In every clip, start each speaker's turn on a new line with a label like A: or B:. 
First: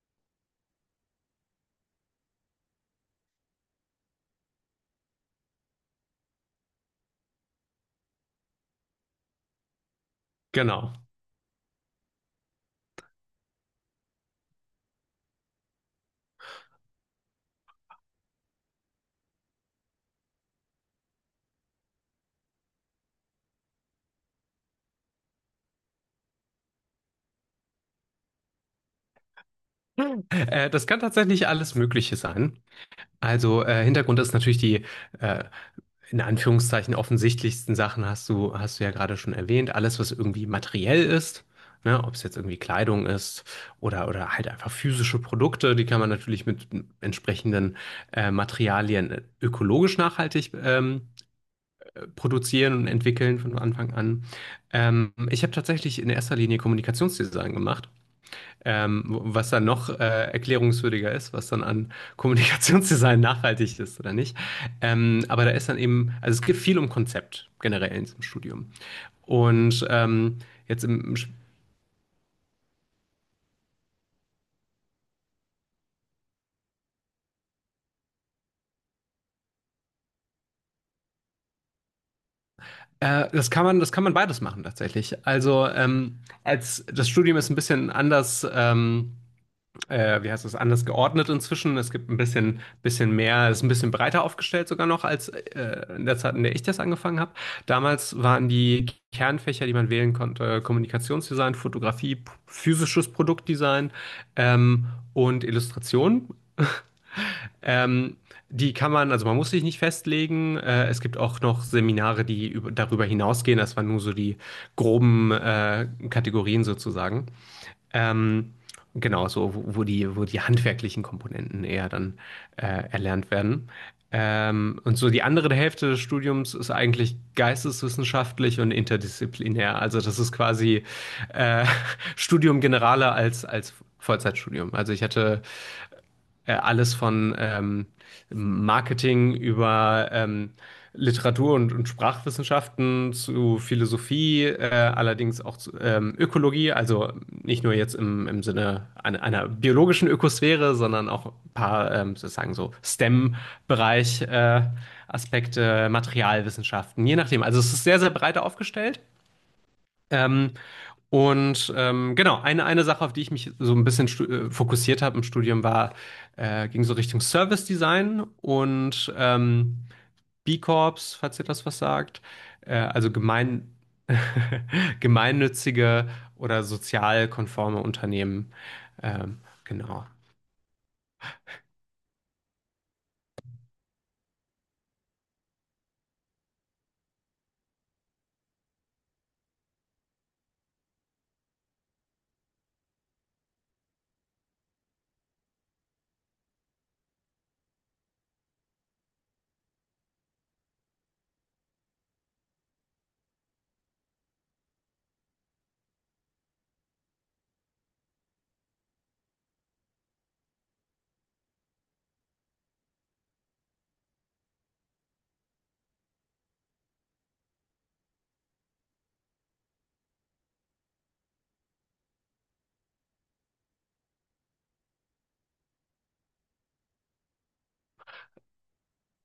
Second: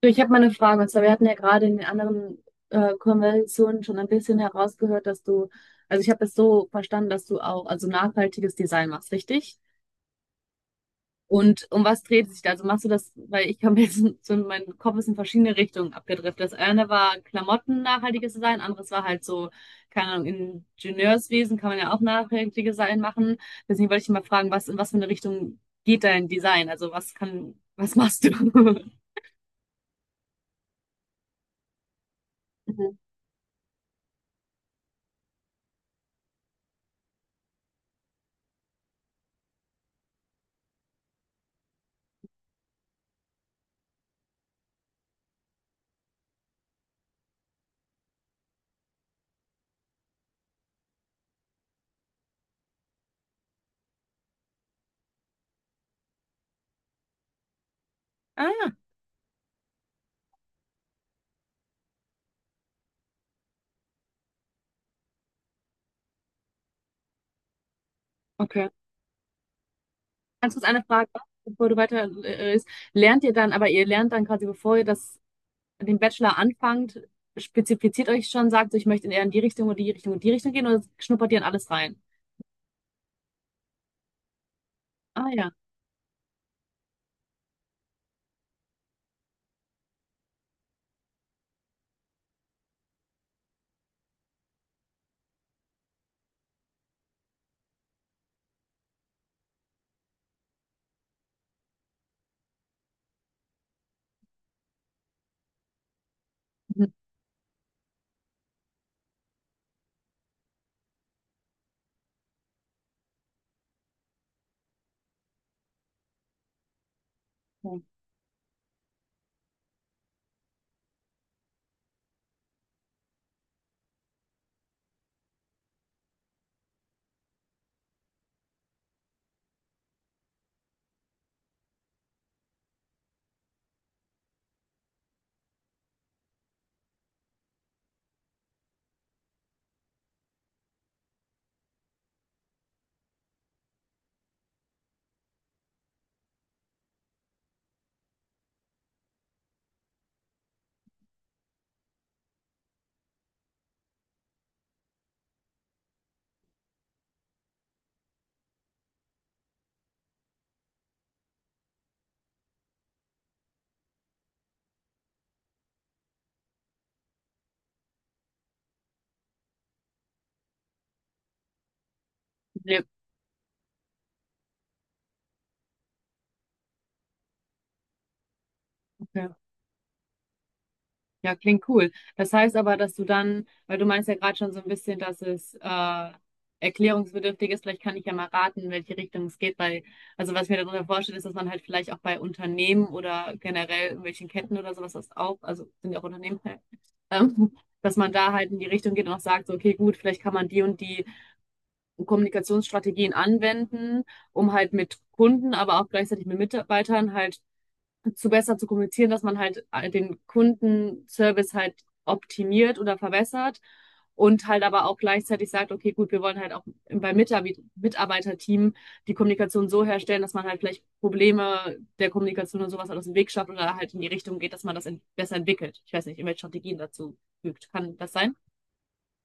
A: Du, ich habe mal eine Frage. Und zwar, wir hatten ja gerade in den anderen Konversationen schon ein bisschen herausgehört, also ich habe es so verstanden, dass du auch also nachhaltiges Design machst, richtig?
B: Genau.
A: Und um was dreht es sich da? Also machst du das, weil ich habe jetzt so mein Kopf ist in verschiedene Richtungen abgedriftet. Das eine war Klamotten nachhaltiges Design, anderes war halt so, keine Ahnung, Ingenieurswesen kann man ja auch nachhaltiges Design machen. Deswegen wollte ich mal fragen, was in was für eine Richtung geht dein Design? Also was kann, was machst du?
B: Das kann tatsächlich alles Mögliche sein.
A: Mhm.
B: Also Hintergrund ist natürlich die äh, in Anführungszeichen offensichtlichsten Sachen, hast du ja gerade schon erwähnt. Alles, was irgendwie materiell ist, ne, ob es jetzt irgendwie Kleidung ist oder halt einfach physische Produkte, die kann man natürlich mit entsprechenden Materialien ökologisch nachhaltig produzieren und entwickeln von Anfang an. Ich habe tatsächlich in erster Linie Kommunikationsdesign gemacht.
A: Ah,
B: Was dann noch erklärungswürdiger ist, was dann an Kommunikationsdesign nachhaltig ist oder nicht. Aber da ist dann eben, also es geht viel um Konzept generell in diesem Studium.
A: okay.
B: Und
A: Ganz kurz eine
B: jetzt im,
A: Frage,
B: im Sch-
A: bevor du weiter ist. Lernt ihr dann, aber ihr lernt dann quasi, den Bachelor anfangt, spezifiziert euch schon, sagt, so, ich möchte eher in die Richtung oder die Richtung und die Richtung gehen oder schnuppert ihr in alles rein?
B: Das kann man beides machen tatsächlich.
A: Ah ja.
B: Also als das Studium ist ein bisschen anders. Wie heißt das, anders geordnet inzwischen. Es gibt ein bisschen mehr, ist ein bisschen breiter aufgestellt sogar noch als in der Zeit, in der ich das angefangen habe. Damals waren die Kernfächer, die man wählen konnte, Kommunikationsdesign, Fotografie, physisches Produktdesign ähm, und Illustration.
A: Mhm.
B: Ähm, die kann man, also man muss sich nicht festlegen. Es gibt auch noch Seminare, die darüber hinausgehen. Das waren nur so die groben Kategorien sozusagen. Ähm, genau, so, wo die handwerklichen Komponenten eher dann erlernt werden. Und so die andere Hälfte des Studiums ist eigentlich geisteswissenschaftlich und interdisziplinär. Also das ist quasi äh, Studium Generale als Vollzeitstudium. Also ich hatte alles von Marketing über Literatur und Sprachwissenschaften zu Philosophie, allerdings auch zu Ökologie, also nicht nur jetzt im Sinne einer biologischen Ökosphäre, sondern auch ein paar sozusagen so STEM-Bereich Aspekte, Materialwissenschaften, je nachdem. Also es ist sehr, sehr breit aufgestellt. Ähm, und genau, eine Sache, auf die ich mich so ein bisschen fokussiert habe im Studium, war, ging so Richtung Service Design und B Corps, falls ihr das was sagt,
A: Ja,
B: also gemeinnützige oder sozial konforme Unternehmen.
A: okay.
B: Ähm, genau.
A: Ja, klingt cool. Das heißt aber, dass du dann, weil du meinst ja gerade schon so ein bisschen, dass es erklärungsbedürftig ist, vielleicht kann ich ja mal raten, in welche Richtung es geht, weil, also was ich mir darunter vorstelle, ist, dass man halt vielleicht auch bei Unternehmen oder generell irgendwelchen Ketten oder sowas das auch, also sind ja auch Unternehmen, ja, ähm, dass man da halt in die Richtung geht und auch sagt, so, okay, gut, vielleicht kann man die und die Kommunikationsstrategien anwenden, um halt mit Kunden, aber auch gleichzeitig mit Mitarbeitern halt zu besser zu kommunizieren, dass man halt den Kundenservice halt optimiert oder verbessert und halt aber auch gleichzeitig sagt, okay, gut, wir wollen halt auch beim Mitarbeiterteam die Kommunikation so herstellen, dass man halt vielleicht Probleme der Kommunikation und sowas halt aus dem Weg schafft oder halt in die Richtung geht, dass man das besser entwickelt. Ich weiß nicht, irgendwelche Strategien dazu fügt. Kann das sein?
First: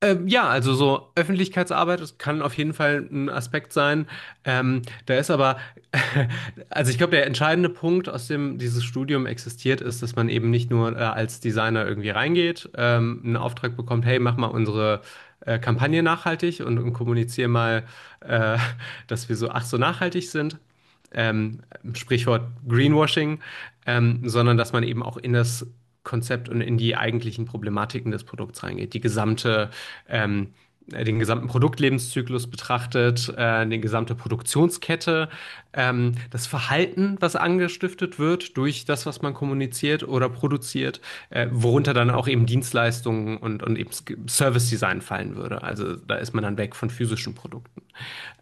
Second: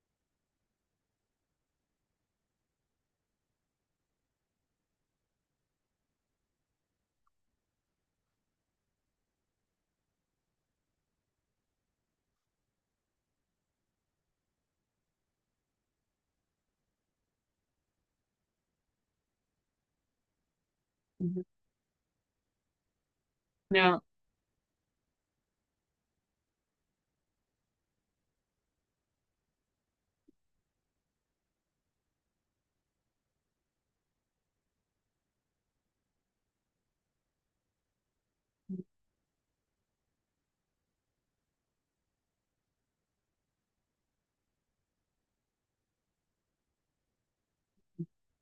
B: Ja, also so Öffentlichkeitsarbeit, das kann auf jeden Fall ein Aspekt sein. Da ist aber, also ich glaube, der entscheidende Punkt, aus dem dieses Studium existiert, ist, dass man eben nicht nur als Designer irgendwie reingeht, einen Auftrag bekommt, hey, mach mal unsere Kampagne nachhaltig und kommuniziere mal, äh, dass wir so, ach so nachhaltig sind,
A: Mhm.
B: ähm, Sprichwort Greenwashing,
A: Ja.
B: sondern dass man eben auch in das Konzept und in die eigentlichen Problematiken des Produkts reingeht. Die gesamte ähm, den gesamten Produktlebenszyklus betrachtet, die gesamte Produktionskette, das Verhalten, was angestiftet wird durch das, was man kommuniziert oder produziert, worunter dann auch eben Dienstleistungen und eben Service Design fallen würde. Also da ist man dann weg von physischen Produkten.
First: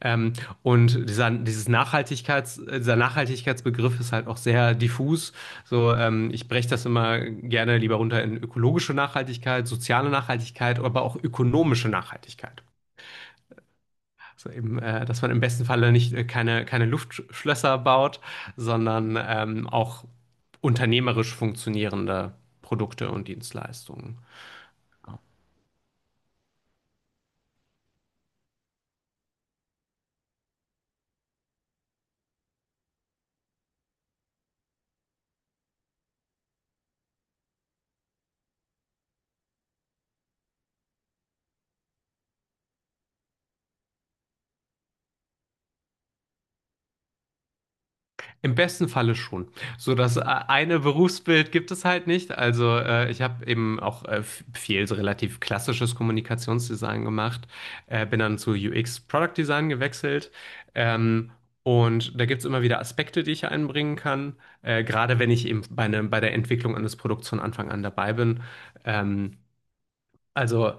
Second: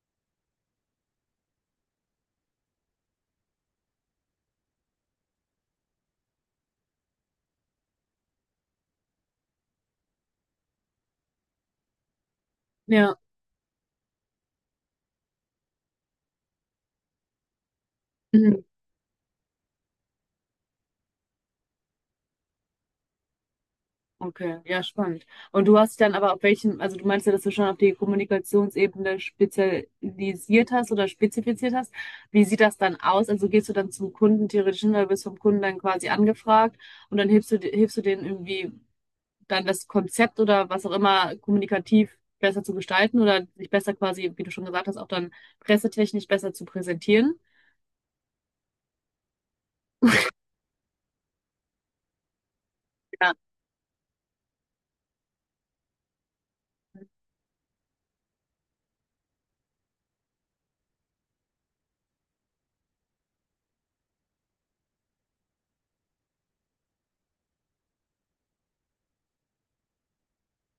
B: Ähm, und dieser Nachhaltigkeitsbegriff ist halt auch sehr diffus. So, ich breche das immer gerne lieber runter in ökologische Nachhaltigkeit, soziale Nachhaltigkeit, aber auch ökonomische Nachhaltigkeit.
A: Ja.
B: Also eben, dass man im besten Falle nicht keine Luftschlösser baut,
A: Mhm.
B: sondern auch unternehmerisch funktionierende Produkte und Dienstleistungen.
A: Okay, ja, spannend. Und du hast dich dann aber auf welchen, also du meinst ja, dass du schon auf die Kommunikationsebene spezialisiert hast oder spezifiziert hast. Wie sieht das dann aus? Also gehst du dann zum Kunden theoretisch hin, oder wirst vom Kunden dann quasi angefragt und dann hilfst du denen irgendwie dann das Konzept oder was auch immer kommunikativ besser zu gestalten oder sich besser quasi, wie du schon gesagt hast, auch dann pressetechnisch besser zu präsentieren?
B: Im besten Falle schon. So das eine Berufsbild gibt es halt nicht. Also ich
A: Ja.
B: habe eben auch viel so relativ klassisches Kommunikationsdesign gemacht, bin dann zu UX Product Design gewechselt. Ähm, und da gibt es immer wieder Aspekte, die ich einbringen kann. Gerade wenn ich eben bei, ne, bei der Entwicklung eines Produkts von Anfang an dabei bin. Ähm, also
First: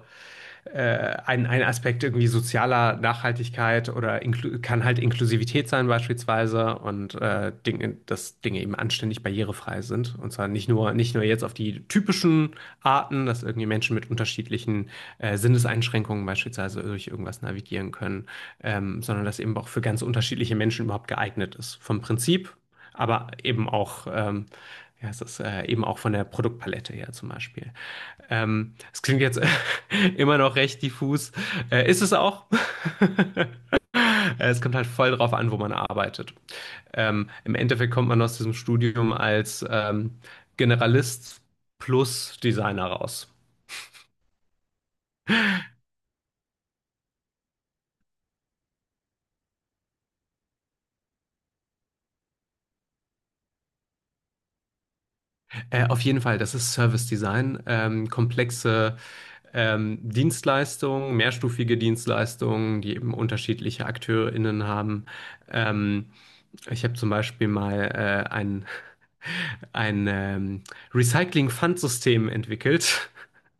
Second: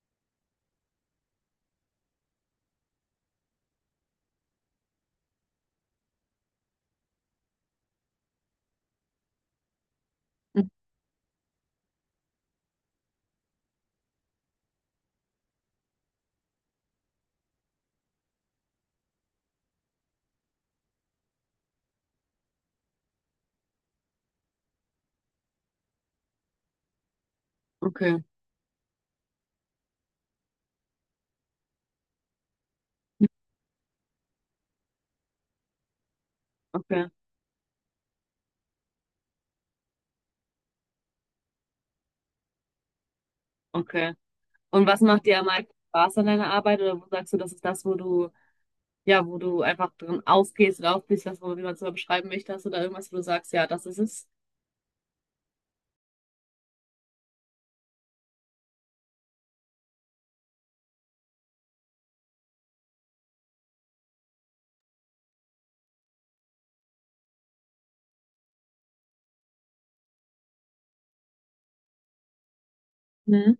B: ein Aspekt irgendwie sozialer Nachhaltigkeit oder kann halt Inklusivität sein beispielsweise und Dinge, dass Dinge eben anständig barrierefrei sind. Und zwar
A: Mhm.
B: nicht nur, nicht nur jetzt auf die typischen Arten, dass irgendwie Menschen mit unterschiedlichen Sinneseinschränkungen beispielsweise durch irgendwas navigieren können, sondern dass eben auch für ganz unterschiedliche Menschen überhaupt geeignet ist. Vom Prinzip, aber eben auch, ja, es ist eben auch von der Produktpalette her zum Beispiel.
A: Okay,
B: Es klingt jetzt immer noch recht diffus. Ist es auch. Es kommt halt voll drauf an, wo man arbeitet.
A: okay,
B: Im Endeffekt kommt man aus diesem Studium als Generalist plus Designer raus.
A: okay. Und was macht dir am meisten Spaß an deiner Arbeit oder wo sagst du, das ist das, wo du ja, wo du einfach drin aufgehst oder aufgehst, was auch immer man es mal beschreiben möchte, hast du da irgendwas, wo du sagst, ja, das ist es.
B: Auf jeden Fall, das ist Service Design. Komplexe Dienstleistungen, mehrstufige Dienstleistungen, die eben unterschiedliche AkteurInnen haben. Ähm, Ich habe zum Beispiel mal ein Recycling-Pfandsystem entwickelt.
A: Mhm.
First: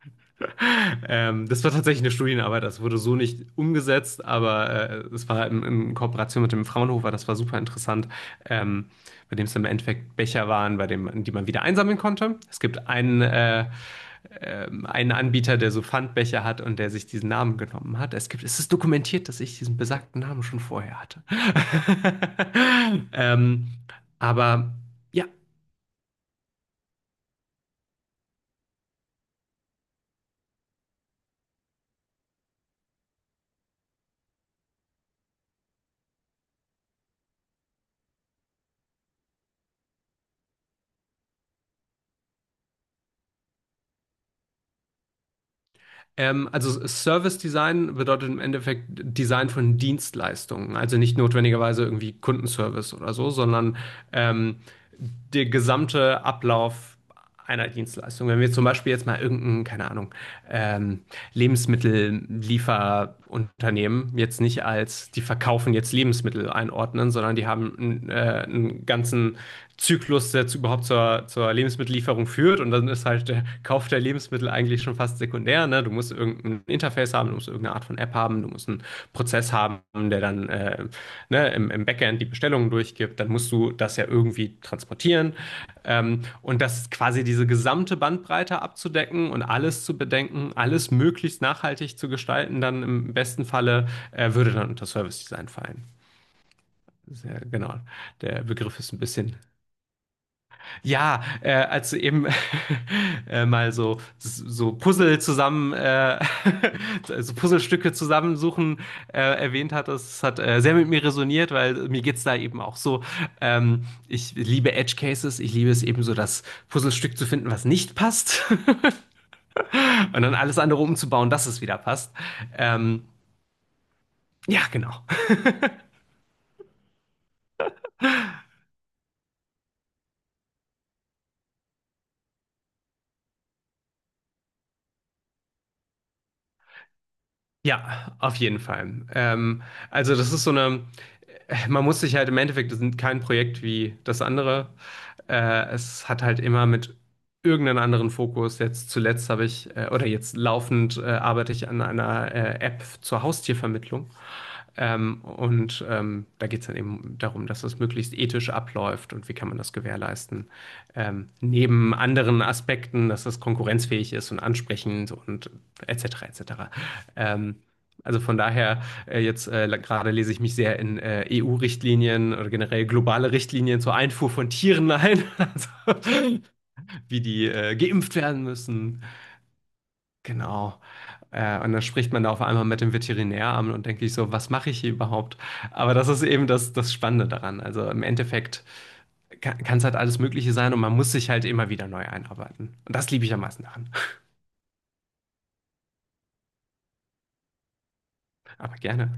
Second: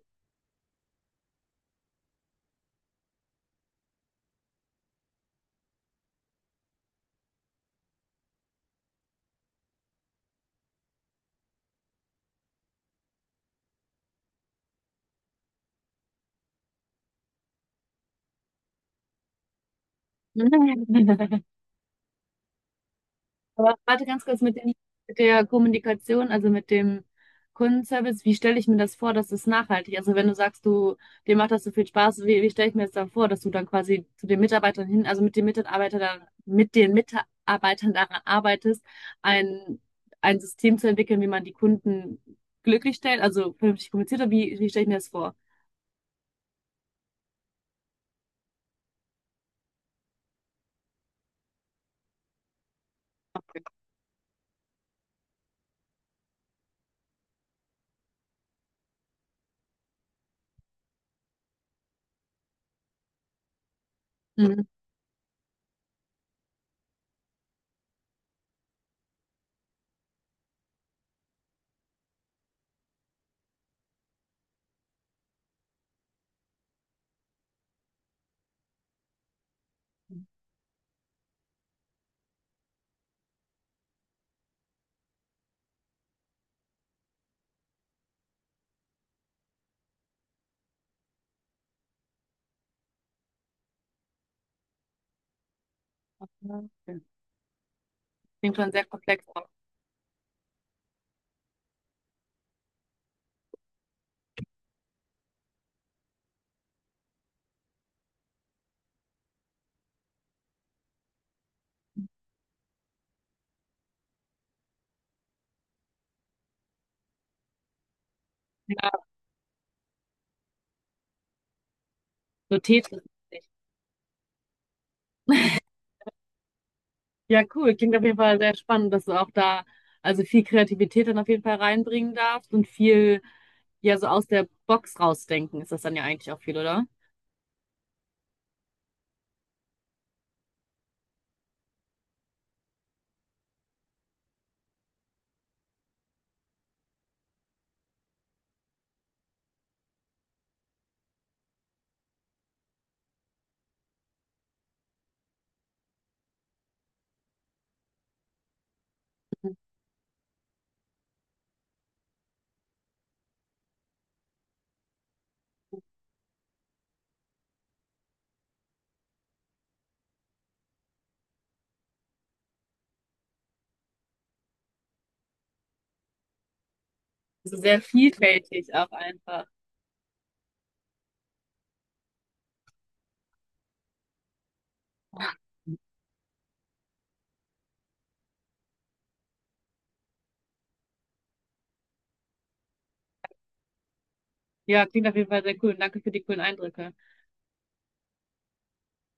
B: Das war tatsächlich eine Studienarbeit, das wurde so nicht umgesetzt, aber es war in Kooperation mit dem Fraunhofer, das war super interessant, ähm, bei dem es im Endeffekt Becher waren, bei dem, die man wieder einsammeln konnte. Es gibt einen Anbieter, der so Pfandbecher hat und der sich diesen Namen genommen hat. Es gibt, es ist dokumentiert, dass ich diesen besagten Namen schon vorher hatte. ähm,
A: Aber warte ganz kurz mit
B: aber
A: dem, mit
B: ja,
A: der Kommunikation, also mit dem Kundenservice, wie stelle ich mir das vor, dass es nachhaltig? Also wenn du sagst, du, dir macht das so viel Spaß, wie, wie stelle ich mir das dann vor, dass du dann quasi zu den Mitarbeitern hin, also mit den Mitarbeitern, mit den Mitarbeitern daran arbeitest, ein, ein System zu entwickeln, wie man die Kunden glücklich stellt, also vernünftig kommuniziert, oder wie, wie stelle ich mir das vor?
B: also Service Design bedeutet im Endeffekt Design von Dienstleistungen. Also nicht notwendigerweise irgendwie Kundenservice oder so, sondern ähm, der gesamte Ablauf einer Dienstleistung. Wenn wir zum Beispiel jetzt mal irgendeinen, keine Ahnung, ähm, Lebensmittelliefer- Unternehmen jetzt
A: Mhm.
B: nicht als, die verkaufen jetzt Lebensmittel einordnen, sondern die haben einen ganzen Zyklus, der überhaupt zur Lebensmittellieferung führt. Und dann ist halt der Kauf der Lebensmittel eigentlich schon fast sekundär. Ne? Du musst irgendein Interface haben, du musst irgendeine Art von App haben, du musst einen Prozess haben, der dann ne, im Backend die Bestellungen durchgibt, dann musst du das ja irgendwie transportieren. Und das quasi diese gesamte Bandbreite abzudecken und alles zu bedenken, alles möglichst nachhaltig zu gestalten, dann im besten Falle würde dann unter Service Design fallen.
A: Ja, okay.
B: Sehr, genau, der
A: Klingt schon
B: Begriff
A: sehr
B: ist ein
A: komplex
B: bisschen,
A: auch.
B: ja, als du eben mal so Puzzlestücke zusammensuchen erwähnt hattest, das hat sehr mit mir resoniert, weil mir geht's da eben auch so. Ich liebe Edge Cases, ich liebe es eben so, das Puzzlestück zu finden, was nicht passt
A: Ja,
B: und dann alles andere umzubauen, dass es wieder passt.
A: so
B: Ähm,
A: Tetris-mäßig.
B: ja, genau.
A: Ja, cool. Klingt auf jeden Fall sehr spannend, dass du auch da also viel Kreativität dann auf jeden Fall reinbringen darfst und viel ja so aus der Box rausdenken ist das dann ja eigentlich auch viel, oder?
B: Ja, auf jeden Fall. Also das ist so eine, man muss sich halt im Endeffekt, das ist kein Projekt wie das andere. Es hat halt immer mit irgendeinem anderen Fokus. Jetzt zuletzt habe ich, oder jetzt laufend arbeite ich an einer App zur Haustiervermittlung. Da geht es dann eben darum, dass das möglichst ethisch abläuft und wie kann man das gewährleisten. Neben anderen Aspekten, dass das konkurrenzfähig ist und ansprechend und etc. etc. Ähm, also von daher, jetzt gerade lese ich mich sehr in EU-Richtlinien oder generell globale Richtlinien zur Einfuhr von Tieren ein, also, wie die
A: Also sehr
B: geimpft werden
A: vielfältig auch
B: müssen.
A: einfach.
B: Genau. Und dann spricht man da auf einmal mit dem Veterinäramt und denke ich so, was mache ich hier überhaupt? Aber das ist eben das Spannende daran. Also im Endeffekt kann es halt alles Mögliche sein und man muss sich halt immer wieder neu einarbeiten. Und das liebe ich am meisten daran.
A: Ja, klingt auf jeden Fall sehr cool. Danke für die coolen Eindrücke.
B: Aber gerne.